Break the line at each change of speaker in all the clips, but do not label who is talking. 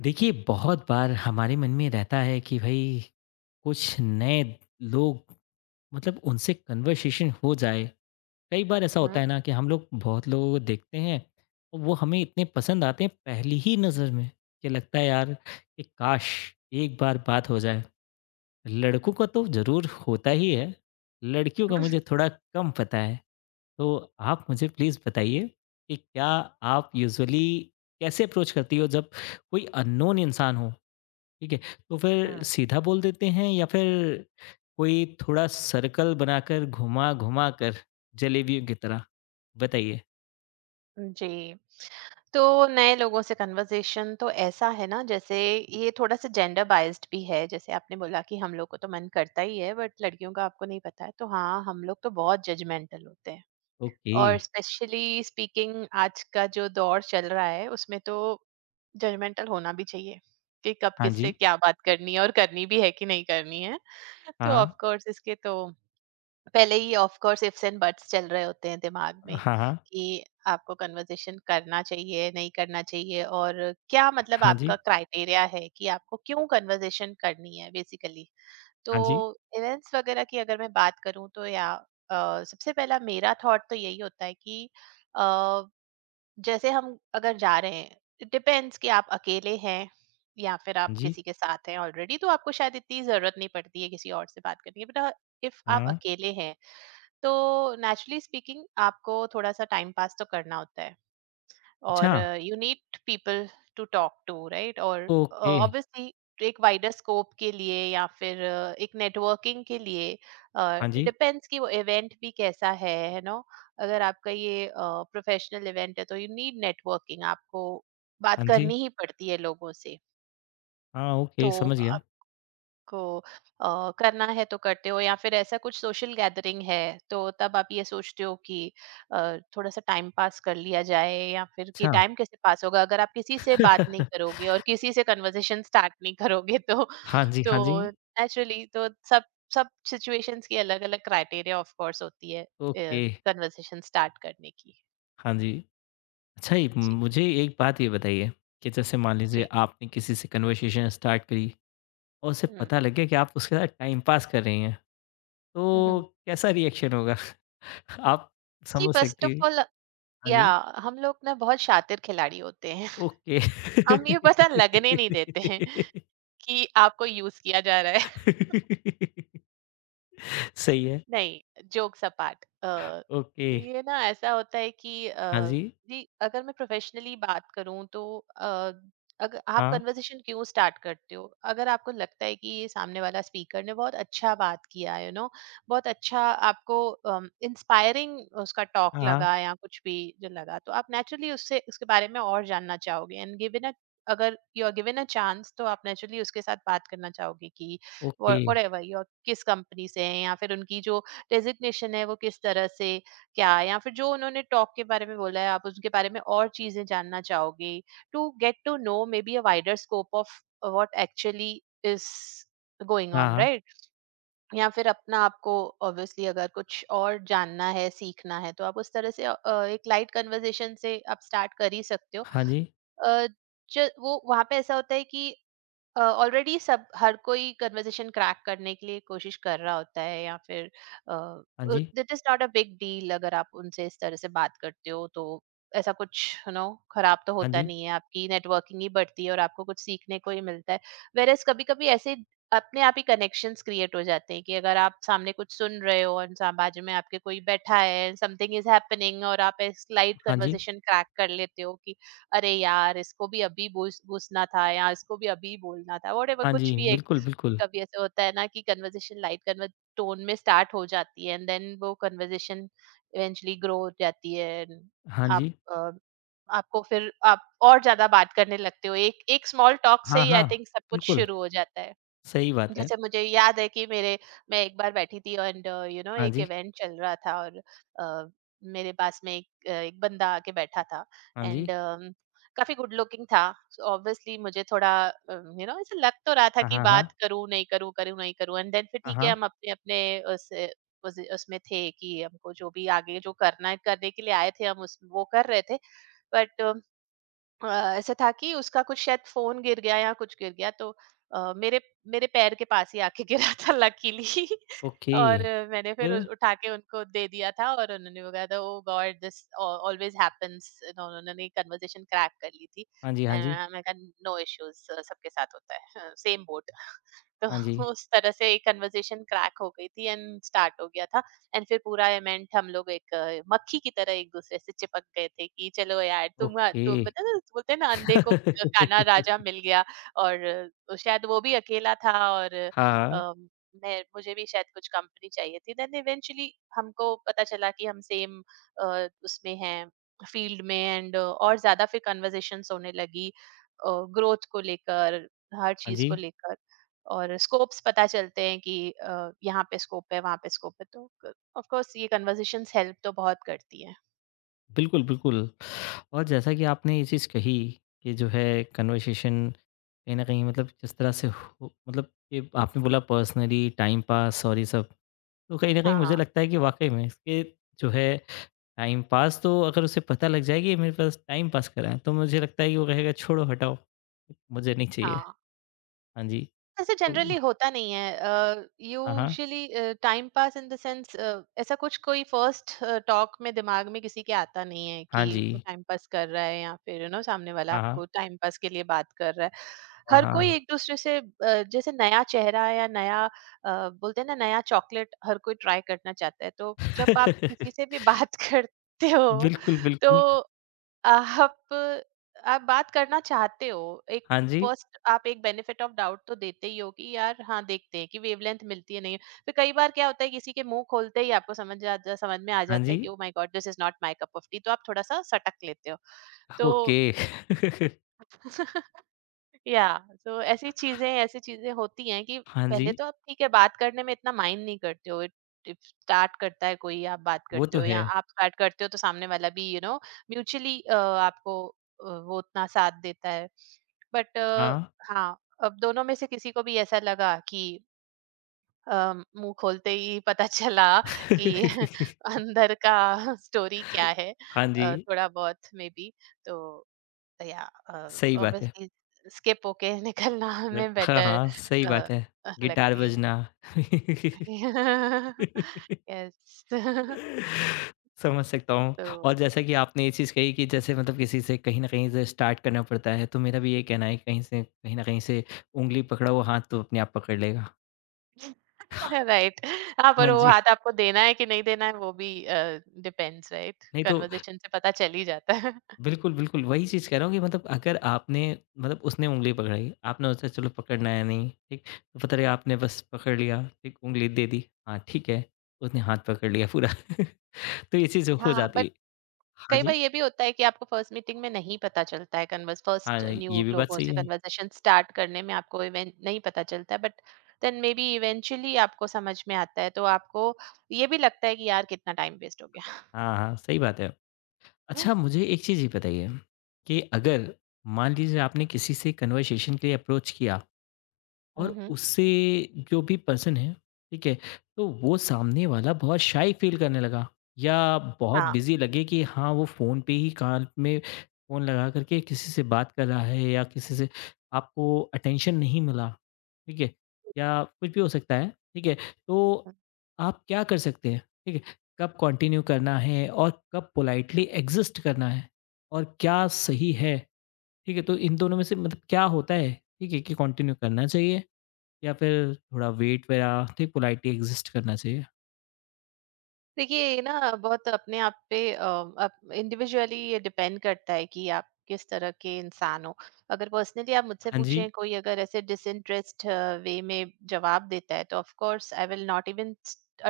देखिए, बहुत बार हमारे मन में रहता है कि भई कुछ नए लोग मतलब उनसे कन्वर्सेशन हो जाए। कई बार ऐसा होता
हुँ,
है ना कि हम लोग बहुत लोगों को देखते हैं, और वो हमें इतने पसंद आते हैं पहली ही नज़र में कि लगता है यार कि काश! एक बार बात हो जाए। लड़कों का तो ज़रूर होता ही है, लड़कियों का मुझे थोड़ा कम पता है। तो आप मुझे प्लीज़ बताइए कि क्या आप यूजुअली कैसे अप्रोच करती हो जब कोई अननोन इंसान हो, ठीक है? तो फिर सीधा बोल देते हैं या फिर कोई थोड़ा सर्कल बनाकर घुमा-घुमा कर जलेबियों की तरह? बताइए।
हुँ, जी। तो नए लोगों से कन्वर्सेशन तो ऐसा है ना, जैसे ये थोड़ा-सा जेंडर बायस्ड भी है। जैसे आपने बोला कि हम लोग को तो मन करता ही है, बट लड़कियों का आपको नहीं पता है। तो हाँ, हम लोग तो बहुत जजमेंटल होते हैं।
ओके।
और स्पेशली स्पीकिंग, आज का जो दौर चल रहा है उसमें तो जजमेंटल होना भी चाहिए कि कब
हाँ
किससे
जी।
क्या बात करनी है और करनी भी है कि नहीं करनी है। तो
हाँ।
ऑफ कोर्स इसके तो पहले ही of course ifs and buts चल रहे होते हैं दिमाग में
हाँ, हाँ।
कि आपको कन्वर्सेशन करना चाहिए, नहीं करना चाहिए, और क्या मतलब
हाँ
आपका
जी।
क्राइटेरिया है कि आपको क्यों कन्वर्सेशन करनी है बेसिकली। तो
हाँ जी।
इवेंट्स वगैरह की अगर मैं बात करूं तो, या सबसे पहला मेरा थॉट तो यही होता है कि अ, जैसे हम अगर जा रहे हैं, डिपेंड्स कि आप अकेले हैं या फिर
हाँ
आप
जी।
किसी के साथ हैं ऑलरेडी, तो आपको शायद इतनी जरूरत नहीं पड़ती है किसी और से बात करने की। बट इफ आप
हाँ।
अकेले हैं तो नेचुरली स्पीकिंग आपको थोड़ा सा टाइम पास तो करना होता है,
अच्छा,
और you need people to talk to right. और
ओके।
ऑब्वियसली एक वाइडर स्कोप के लिए या फिर एक नेटवर्किंग के
हाँ
लिए।
जी।
डिपेंड्स कि वो इवेंट भी कैसा है नो। अगर आपका ये प्रोफेशनल इवेंट है तो यू नीड नेटवर्किंग, आपको बात
हाँ जी।
करनी ही पड़ती है लोगों से।
हाँ, ओके
तो
समझ गया।
को करना है तो करते हो, या फिर ऐसा कुछ सोशल गैदरिंग है तो तब आप ये सोचते हो कि थोड़ा सा टाइम पास कर लिया जाए, या फिर कि
अच्छा।
टाइम कैसे पास होगा अगर आप किसी से बात नहीं करोगे और किसी से कन्वर्सेशन स्टार्ट नहीं करोगे तो।
हाँ जी,
तो
हाँ जी।
नेचुरली तो सब सब सिचुएशंस की अलग अलग क्राइटेरिया ऑफ कोर्स होती है
ओके।
कन्वर्सेशन स्टार्ट करने की।
हाँ जी। अच्छा, ये
जी
मुझे एक बात ये बताइए कि जैसे मान लीजिए
जी
आपने किसी से कन्वर्सेशन स्टार्ट करी और उसे
हम्म
पता लग गया कि आप उसके साथ टाइम पास कर रही हैं,
हम्म,
तो
हम्म।
कैसा रिएक्शन होगा? आप
जी।
समझ
फर्स्ट
सकती
ऑफ
हैं
ऑल,
हाँ
या
जी,
हम लोग ना बहुत शातिर खिलाड़ी होते हैं,
ओके।
हम ये पता लगने नहीं देते हैं कि आपको यूज किया जा रहा है।
सही है,
नहीं, जोक्स अपार्ट,
ओके,
ये ना ऐसा होता है कि
हाँ जी,
जी अगर मैं प्रोफेशनली बात करूँ तो, अ, अगर आप
हाँ,
कन्वर्सेशन क्यों स्टार्ट करते हो? अगर आपको लगता है कि ये सामने वाला स्पीकर ने बहुत अच्छा बात किया, यू नो, बहुत अच्छा आपको इंस्पायरिंग उसका टॉक
हाँ, हाँ,
लगा, या कुछ भी जो लगा, तो आप नेचुरली उससे उसके बारे में और जानना चाहोगे। एंड गिवन अ अगर you are given a chance, तो आप नेचुरली उसके साथ बात करना चाहोगे कि
ओके,
व्हाटएवर योर, किस कंपनी से हैं, या फिर उनकी जो डेजिग्नेशन है वो किस तरह से क्या है, या फिर जो उन्होंने टॉक के बारे में बोला है आप उसके बारे में और चीजें जानना चाहोगे, to get to know maybe a wider scope of what actually is going
हाँ,
ऑन
हाँ,
राइट। या फिर अपना, आपको ऑब्वियसली अगर कुछ और जानना है, सीखना है, तो आप उस तरह से एक लाइट कन्वर्सेशन से आप स्टार्ट कर ही सकते हो।
हाँ जी,
अ, वो वहां पे ऐसा होता है कि ऑलरेडी सब, हर कोई कन्वर्सेशन क्रैक करने के लिए कोशिश कर रहा होता है, या फिर
हाँ जी,
that is not a big deal अगर आप उनसे इस तरह से बात करते हो तो। ऐसा कुछ, यू नो, खराब तो
हाँ
होता
जी,
नहीं है, आपकी नेटवर्किंग ही बढ़ती है और आपको कुछ सीखने को ही मिलता है। वेर कभी कभी ऐसे अपने आप ही कनेक्शंस क्रिएट हो जाते हैं कि अगर आप सामने कुछ सुन रहे हो और बाजू में आपके कोई बैठा है, समथिंग इज हैपनिंग, और आप एक स्लाइट
हाँ जी,
कन्वर्सेशन क्रैक कर लेते हो कि अरे यार, इसको भी अभी घुस घुसना था, या इसको भी अभी बोलना था, व्हाटएवर,
हाँ जी,
कुछ भी। एक
बिल्कुल, बिल्कुल,
कभी ऐसा होता है ना कि कन्वर्सेशन लाइट कन्वर टोन में स्टार्ट हो जाती है, एंड देन वो कन्वर्सेशन इवेंचुअली ग्रो हो जाती है, एंड
हाँ
आप
जी,
अ, आपको फिर आप और ज्यादा बात करने लगते हो। एक एक स्मॉल टॉक से
हाँ,
ही आई
हाँ,
थिंक सब कुछ
बिल्कुल,
शुरू हो जाता है।
सही बात है,
जैसे मुझे याद है कि मेरे मैं एक बार बैठी थी, एंड यू नो
हाँ
एक
जी,
इवेंट चल रहा था, और अ, मेरे पास में एक, एक बंदा आके बैठा था,
हाँ
एंड
जी,
काफी गुड लुकिंग था। ऑब्वियसली मुझे थोड़ा, यू नो, ऐसा लग तो रहा था
हाँ,
कि
हाँ,
बात
हाँ,
करूं नहीं करूं, करूं नहीं करूं, एंड देन फिर
हाँ,
ठीक है,
हाँ,
हम अपने अपने उस उस उसमें थे कि हमको जो भी आगे जो करना है, करने के लिए आए थे, हम उस वो कर रहे थे। बट अ, ऐसा था कि उसका कुछ शायद फ़ोन गिर गया या कुछ गिर गया, तो अ, मेरे मेरे पैर के पास ही आके गिरा था, लकीली।
ओके,
और मैंने फिर
फिर?
उस उठा के उनको दे दिया था, और उन्होंने वो कहा था, oh God this always happens. उन्होंने कन्वर्सेशन क्रैक कर ली थी।
हाँ जी, हाँ
एंड
जी,
मैंने कहा, नो इश्यूज, सबके साथ होता है, सेम बोट।
हाँ जी।
तो उस तरह से एक कन्वर्सेशन क्रैक हो गई थी एंड स्टार्ट हो गया था। एंड फिर पूरा इवेंट हम लोग एक, मक्खी की तरह एक-दूसरे से चिपक गए थे कि चलो यार, तुम
ओके।
तुम पता है, बोलते हैं ना, अंधे को क काना राजा मिल गया। और शायद वो भी अकेला था, और
हाँ,
अम, मैं मुझे भी शायद कुछ कंपनी चाहिए थी। देन इवेंचुअली हमको पता चला कि हम सेम अ, उसमें हैं फील्ड में, एंड और ज़्यादा फिर कन्वर्सेशंस होने लगी, अ, ग्रोथ को लेकर, हर
हाँ
चीज़
जी।
को लेकर। और स्कोप्स पता चलते हैं कि यहाँ पे स्कोप है, वहाँ पे स्कोप है। तो ऑफ कोर्स ये कन्वर्सेशंस हेल्प तो बहुत करती है।
बिल्कुल, बिल्कुल और जैसा कि आपने ये चीज़ कही कि जो है कन्वर्सेशन कहीं न कहीं मतलब जिस तरह से हो मतलब कि आपने बोला पर्सनली टाइम पास और ये सब, तो कहीं न कहीं
हाँ,
मुझे
हाँ,
लगता है कि वाक़ई में इसके जो है टाइम पास तो अगर उसे पता लग जाएगी ये मेरे पास टाइम पास कर रहा है, तो मुझे लगता है कि वो कहेगा छोड़ो हटाओ, मुझे नहीं चाहिए।
हाँ।
हाँ जी।
ऐसे जनरली
तो
होता नहीं है,
हाँ, हाँ।
Usually, time pass in the sense, ऐसा कुछ कोई फर्स्ट, टॉक में दिमाग में किसी के आता नहीं है
हाँ
कि
जी।
वो टाइम पास कर रहा है, या फिर यू नो सामने वाला
हाँ, हाँ।
आपको टाइम पास के लिए बात कर रहा है।
हाँ,
हर कोई
हाँ।
एक-दूसरे से जैसे नया चेहरा, या नया, बोलते हैं ना, नया चॉकलेट हर कोई ट्राई करना चाहता है। तो जब आप किसी से भी बात करते हो
बिल्कुल,
तो
बिल्कुल।
आप आप बात करना चाहते हो। एक
हाँ जी,
फर्स्ट आप एक बेनिफिट ऑफ डाउट तो देते ही हो कि यार हाँ, देखते हैं कि वेवलेंथ मिलती है नहीं है। फिर कई बार क्या होता है, किसी के मुंह खोलते ही आपको समझ में आ
हाँ
जाता
जी,
है कि oh my God, this is not my cup of tea, तो आप थोड़ा सा सटक लेते हो। तो
ओके।
या तो ऐसी चीजें, ऐसी चीजें होती हैं कि
हाँ
पहले
जी,
तो आप ठीक है, बात करने में इतना माइंड नहीं करते हो। स्टार्ट करता है कोई आप बात
वो
करते
तो
हो,
है।
या आप स्टार्ट करते हो तो सामने वाला भी, यू नो, म्यूचुअली आपको वो उतना साथ देता है। बट
हाँ।
हाँ, अब दोनों में से किसी को भी ऐसा लगा कि मुंह खोलते ही पता चला कि अंदर का स्टोरी क्या है,
हाँ जी,
थोड़ा बहुत मे बी, तो या
सही बात है।
ऑब्वियसली स्किप होके निकलना
अ,
हमें
हाँ,
बेटर
हाँ, सही बात है। गिटार
लगती है।
बजना।
यस।
समझ सकता हूँ
तो
और जैसा कि आपने ये चीज़ कही कि जैसे मतलब किसी से कहीं न कहीं से स्टार्ट करना पड़ता है, तो मेरा भी ये कहना है कि कहीं से कहीं न कहीं से ऊँगली पकड़ा हुआ हाथ तो अपने आप पकड़ लेगा।
राइट। हाँ,
हाँ
पर वो
जी,
हाथ आपको देना है कि नहीं देना है, वो भी डिपेंड्स राइट,
नहीं तो
कन्वर्सेशन से पता चल ही जाता है।
बिल्कुल, बिल्कुल, वही चीज़ कह रहा हूँ कि मतलब अगर आपने मतलब उसने उँगली पकड़ाई, आपने सोचा चलो पकड़ना है नहीं, ठीक? तो पता लगा आपने बस पकड़ लिया, ठीक? उँगली दे दी, हाँ, ठीक है, उसने हाथ पकड़ लिया पूरा। तो ये चीज़ हो
हाँ,
जाती है। हाँ
कई बार
जी,
ये भी होता है कि आपको फर्स्ट मीटिंग में नहीं पता चलता है, कन्वर्स
हाँ,
फर्स्ट
ये
न्यू
भी बात
लोगों
सही
से
है।
कन्वर्सेशन स्टार्ट करने में आपको इवेंट नहीं पता चलता है, but then maybe eventually आपको समझ में आता है, तो आपको ये भी लगता है कि यार कितना टाइम वेस्ट हो गया।
हाँ, हाँ, सही बात है। अच्छा मुझे एक चीज़ ये बताइए कि अगर मान लीजिए आपने किसी से कन्वर्सेशन के लिए अप्रोच किया और
हम्म,
उससे जो भी पर्सन है, ठीक है, तो वो सामने वाला बहुत शाय फ़ील करने लगा या बहुत
हाँ।
बिज़ी लगे कि हाँ, वो फ़ोन पे ही कान में फ़ोन लगा करके किसी से बात कर रहा है या किसी से आपको अटेंशन नहीं मिला, ठीक है, या कुछ भी हो सकता है, ठीक है। तो आप क्या कर सकते हैं, ठीक है, कब कंटिन्यू करना है और कब पोलाइटली एग्ज़िस्ट करना है और क्या सही है, ठीक है, तो इन दोनों में से मतलब क्या होता है, ठीक है, कि कंटिन्यू करना चाहिए? या फिर थोड़ा वेट वगैरह थी पोलाइटली एग्ज़िस्ट करना चाहिए।
देखिए, ये ना बहुत अपने आप पे, इंडिविजुअली ये डिपेंड करता है कि आप किस तरह के इंसान हो। अगर पर्सनली आप मुझसे
हाँ जी,
पूछें, कोई अगर ऐसे डिसइंटरेस्ट वे में जवाब देता है तो of course I will not even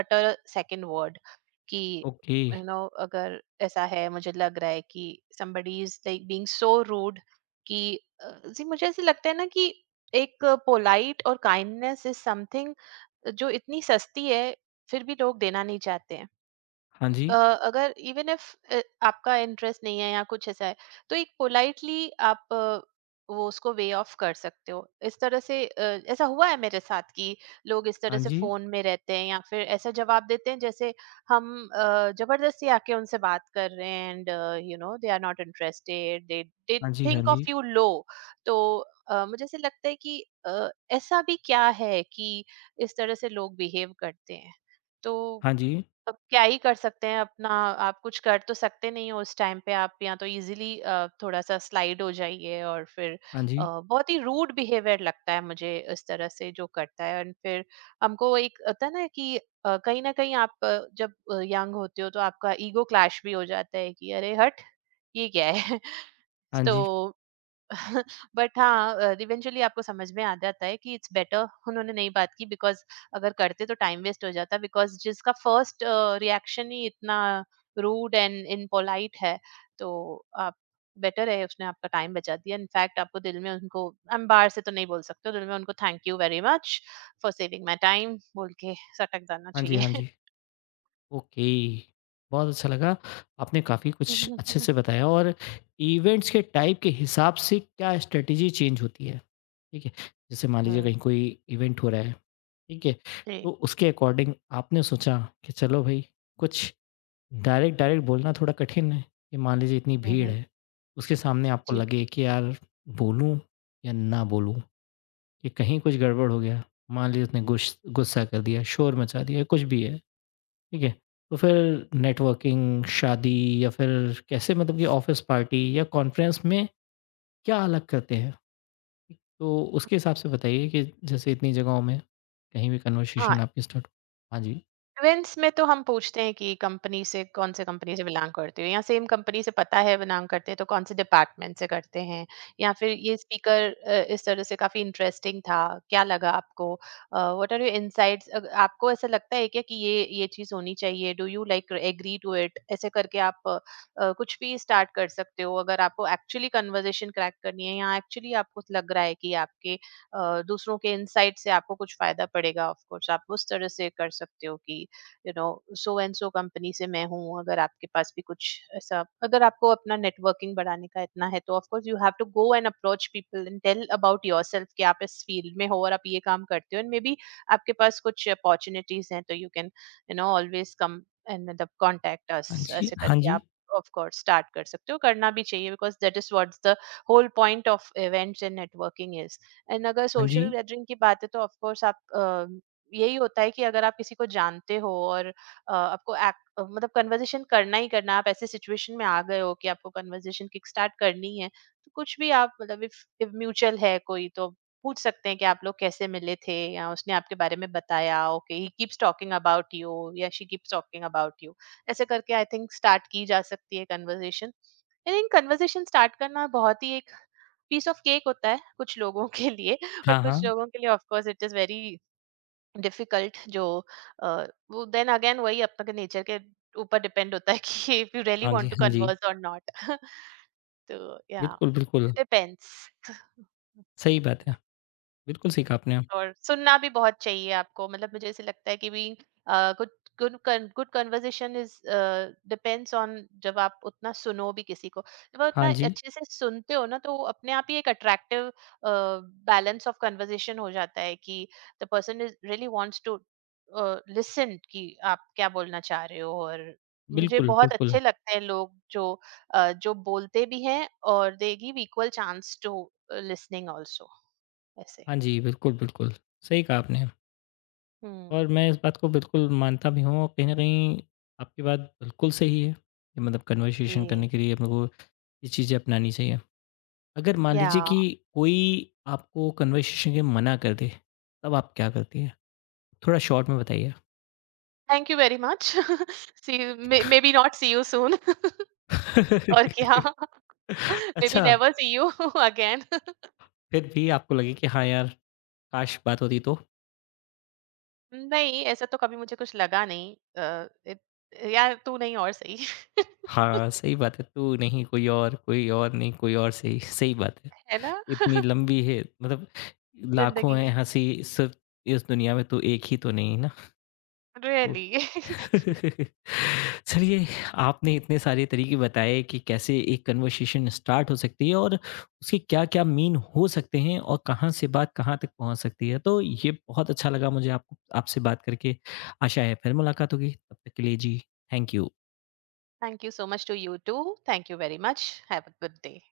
utter second word कि,
ओके,
यू नो, अगर ऐसा है मुझे लग रहा है कि somebody is like being so rude कि, जी मुझे ऐसे लगता है ना कि एक पोलाइट और काइंडनेस इज समथिंग जो इतनी सस्ती है, फिर भी लोग देना नहीं चाहते हैं।
हाँ जी,
अ, अगर इवन इफ आपका इंटरेस्ट नहीं है या कुछ ऐसा है, तो एक पोलाइटली आप वो उसको वे ऑफ कर सकते हो इस तरह से। ऐसा हुआ है मेरे साथ कि लोग इस तरह
हाँ
से
जी,
फोन में रहते हैं या फिर ऐसा जवाब देते हैं जैसे हम जबरदस्ती आके उनसे बात कर रहे हैं, and you know they are not interested, they they
हाँ जी, हाँ
थिंक
जी,
ऑफ यू लो। तो मुझे ऐसे लगता है कि अ, ऐसा भी क्या है कि इस तरह से लोग बिहेव करते हैं। तो
हाँ जी,
अब क्या ही कर सकते हैं अपना, आप कुछ कर तो सकते नहीं हो उस टाइम पे, आप या तो इजीली थोड़ा सा स्लाइड हो जाइए, और फिर
हाँ जी,
बहुत ही रूड बिहेवियर लगता है मुझे इस तरह से जो करता है, और फिर हमको एक होता है ना कि कहीं ना कहीं आप जब यंग होते हो तो आपका ईगो क्लैश भी हो जाता है कि अरे हट, ये क्या है।
हाँ
तो
जी,
बट हाँ, इवेंचुअली आपको समझ में आ जाता है कि इट्स बेटर उन्होंने नहीं बात की, बिकॉज अगर करते तो टाइम वेस्ट हो जाता, बिकॉज जिसका फर्स्ट रिएक्शन ही इतना रूड एंड इनपोलाइट है, तो आप, बेटर है उसने आपका टाइम बचा दिया। इनफैक्ट आपको दिल में उनको, हम बाहर से तो नहीं बोल सकते हो, दिल में उनको thank you very much for saving my time बोल के सटक जाना
हाँ जी, हाँ
चाहिए।
जी, ओके। बहुत अच्छा लगा, आपने काफ़ी कुछ अच्छे से बताया और इवेंट्स के टाइप के हिसाब से क्या स्ट्रैटेजी चेंज होती है, ठीक है? जैसे मान लीजिए
हम्म,
कहीं कोई इवेंट हो रहा है, ठीक है? तो
जी।
उसके अकॉर्डिंग आपने सोचा कि चलो भई कुछ डायरेक्ट डायरेक्ट बोलना थोड़ा कठिन है कि मान लीजिए इतनी भीड़
हम्म,
है, उसके सामने आपको
जी।
लगे कि यार बोलूँ या ना बोलूँ कि कहीं कुछ गड़बड़ हो गया, मान लीजिए उसने गुस्सा कर दिया, शोर मचा दिया, कुछ भी है, ठीक है? तो फिर नेटवर्किंग, शादी या फिर कैसे मतलब कि ऑफ़िस पार्टी या कॉन्फ्रेंस में क्या अलग करते हैं? तो उसके हिसाब से बताइए कि जैसे इतनी जगहों में कहीं भी
हाँ,
कन्वर्सेशन आपकी स्टार्ट हो? हाँ जी।
इवेंट्स में तो हम पूछते हैं कि कंपनी से कौन से कंपनी से बिलोंग करते हो, या सेम कंपनी से पता है बिलोंग करते हैं तो कौन से डिपार्टमेंट से करते हैं। या फिर ये स्पीकर इस तरह से काफी इंटरेस्टिंग था, क्या लगा आपको, व्हाट आर योर इनसाइट्स, आपको ऐसा लगता है क्या कि ये चीज होनी चाहिए, do you like agree to it, ऐसे करके आप कुछ भी स्टार्ट कर सकते हो। अगर आपको एक्चुअली कन्वर्जेशन क्रैक करनी है या एक्चुअली आपको लग रहा है कि आपके दूसरों के इनसाइट से आपको कुछ फायदा पड़ेगा, ऑफ कोर्स आप उस तरह से कर सकते हो कि you know, so and so company से मैं हूँ, अगर आपके पास भी कुछ ऐसा, अगर आपको अपना नेटवर्किंग बढ़ाने का इतना है, तो of course you have to go and approach people and tell about yourself कि आप इस फील्ड में हो और आप ये काम करते हो, एंड मे बी आपके पास कुछ अपॉर्चुनिटीज हैं तो you can, you know, always come and मतलब कॉन्टेक्ट
हाँ
अस,
जी,
ऐसे
हाँ
करके
जी,
आप ऑफ कोर्स स्टार्ट कर सकते हो, करना भी चाहिए, because that is what's the whole point of events and networking is. And अगर
हाँ जी।
सोशल गैदरिंग की बात है तो ऑफ कोर्स आप, यही होता है कि अगर आप किसी को जानते हो और आपको मतलब कन्वर्सेशन करना ही करना, आप ऐसे सिचुएशन में आ गए हो कि आपको कन्वर्सेशन किक स्टार्ट करनी है, तो कुछ भी, आप मतलब इफ इफ म्यूचुअल है कोई, तो पूछ सकते हैं कि आप लोग कैसे मिले थे, या उसने आपके बारे में बताया, okay he keeps talking about you या she keeps talking about you, ऐसे करके आई थिंक स्टार्ट की जा सकती है conversation. I think conversation start करना बहुत ही एक पीस ऑफ केक होता है कुछ लोगों के लिए।
हाँ,
बट कुछ
हाँ।
लोगों के लिए of course it is very difficult, जो अ, वो देन अगेन वही आपके नेचर के ऊपर डिपेंड होता है कि इफ यू रियली
हाँ जी,
वांट टू
हाँ जी।
कन्वर्स और नॉट। तो या
बिल्कुल, बिल्कुल।
डिपेंड्स।
सही बात है। बिल्कुल सही कहा आपने।
और सुनना भी बहुत चाहिए आपको, मतलब मुझे ऐसे लगता है कि भी, good good good conversation is depends on, जब आप उतना सुनो भी किसी को, जब आप
हाँ
उतना
जी।
अच्छे से सुनते हो ना, तो वो अपने आप ही एक अट्रैक्टिव बैलेंस ऑफ कन्वर्सेशन हो जाता है कि the person is really wants to listen कि आप क्या बोलना चाह रहे हो। और मुझे
बिल्कुल,
बहुत
बिल्कुल।
अच्छे लगते हैं लोग जो जो बोलते भी हैं और they give equal chance to listening also, ऐसे।
हाँ जी, बिल्कुल, बिल्कुल। सही कहा आपने और
हम्म।
मैं इस बात को बिल्कुल मानता भी हूँ और कहीं न कहीं आपकी बात बिल्कुल सही है कि मतलब कन्वर्सेशन
जी,
करने के लिए अपने को ये चीज़ें अपनानी चाहिए। अगर मान लीजिए
yeah.
कि कोई आपको कन्वर्सेशन के लिए मना कर दे, तब आप क्या करती हैं? थोड़ा शॉर्ट में बताइए।
Thank you very much. See you, may maybe not see you soon. और क्या? Maybe
अच्छा,
never see you again.
फिर भी आपको लगे कि हाँ यार, काश बात होती तो?
नहीं, ऐसा तो कभी मुझे कुछ लगा नहीं। अ, इत यार तू नहीं और सही।
हाँ, सही बात है। तू नहीं कोई और, कोई और नहीं कोई और सही, सही बात है।
है ना?
इतनी लंबी है मतलब लाखों
ज़िंदगी
हैं
में।
हँसी सिर्फ़ इस दुनिया में तू एक ही तो नहीं ना तो
Really.
चलिए आपने इतने सारे तरीके बताए कि कैसे एक कन्वर्सेशन स्टार्ट हो सकती है और उसके क्या-क्या मीन हो सकते हैं और कहाँ से बात कहाँ तक पहुँच सकती है। तो ये बहुत अच्छा लगा मुझे आपको आपसे बात करके। आशा है फिर मुलाकात होगी। तब तक के लिए जी, thank you.
Thank you so much to you too. Thank you very much. Have a good day.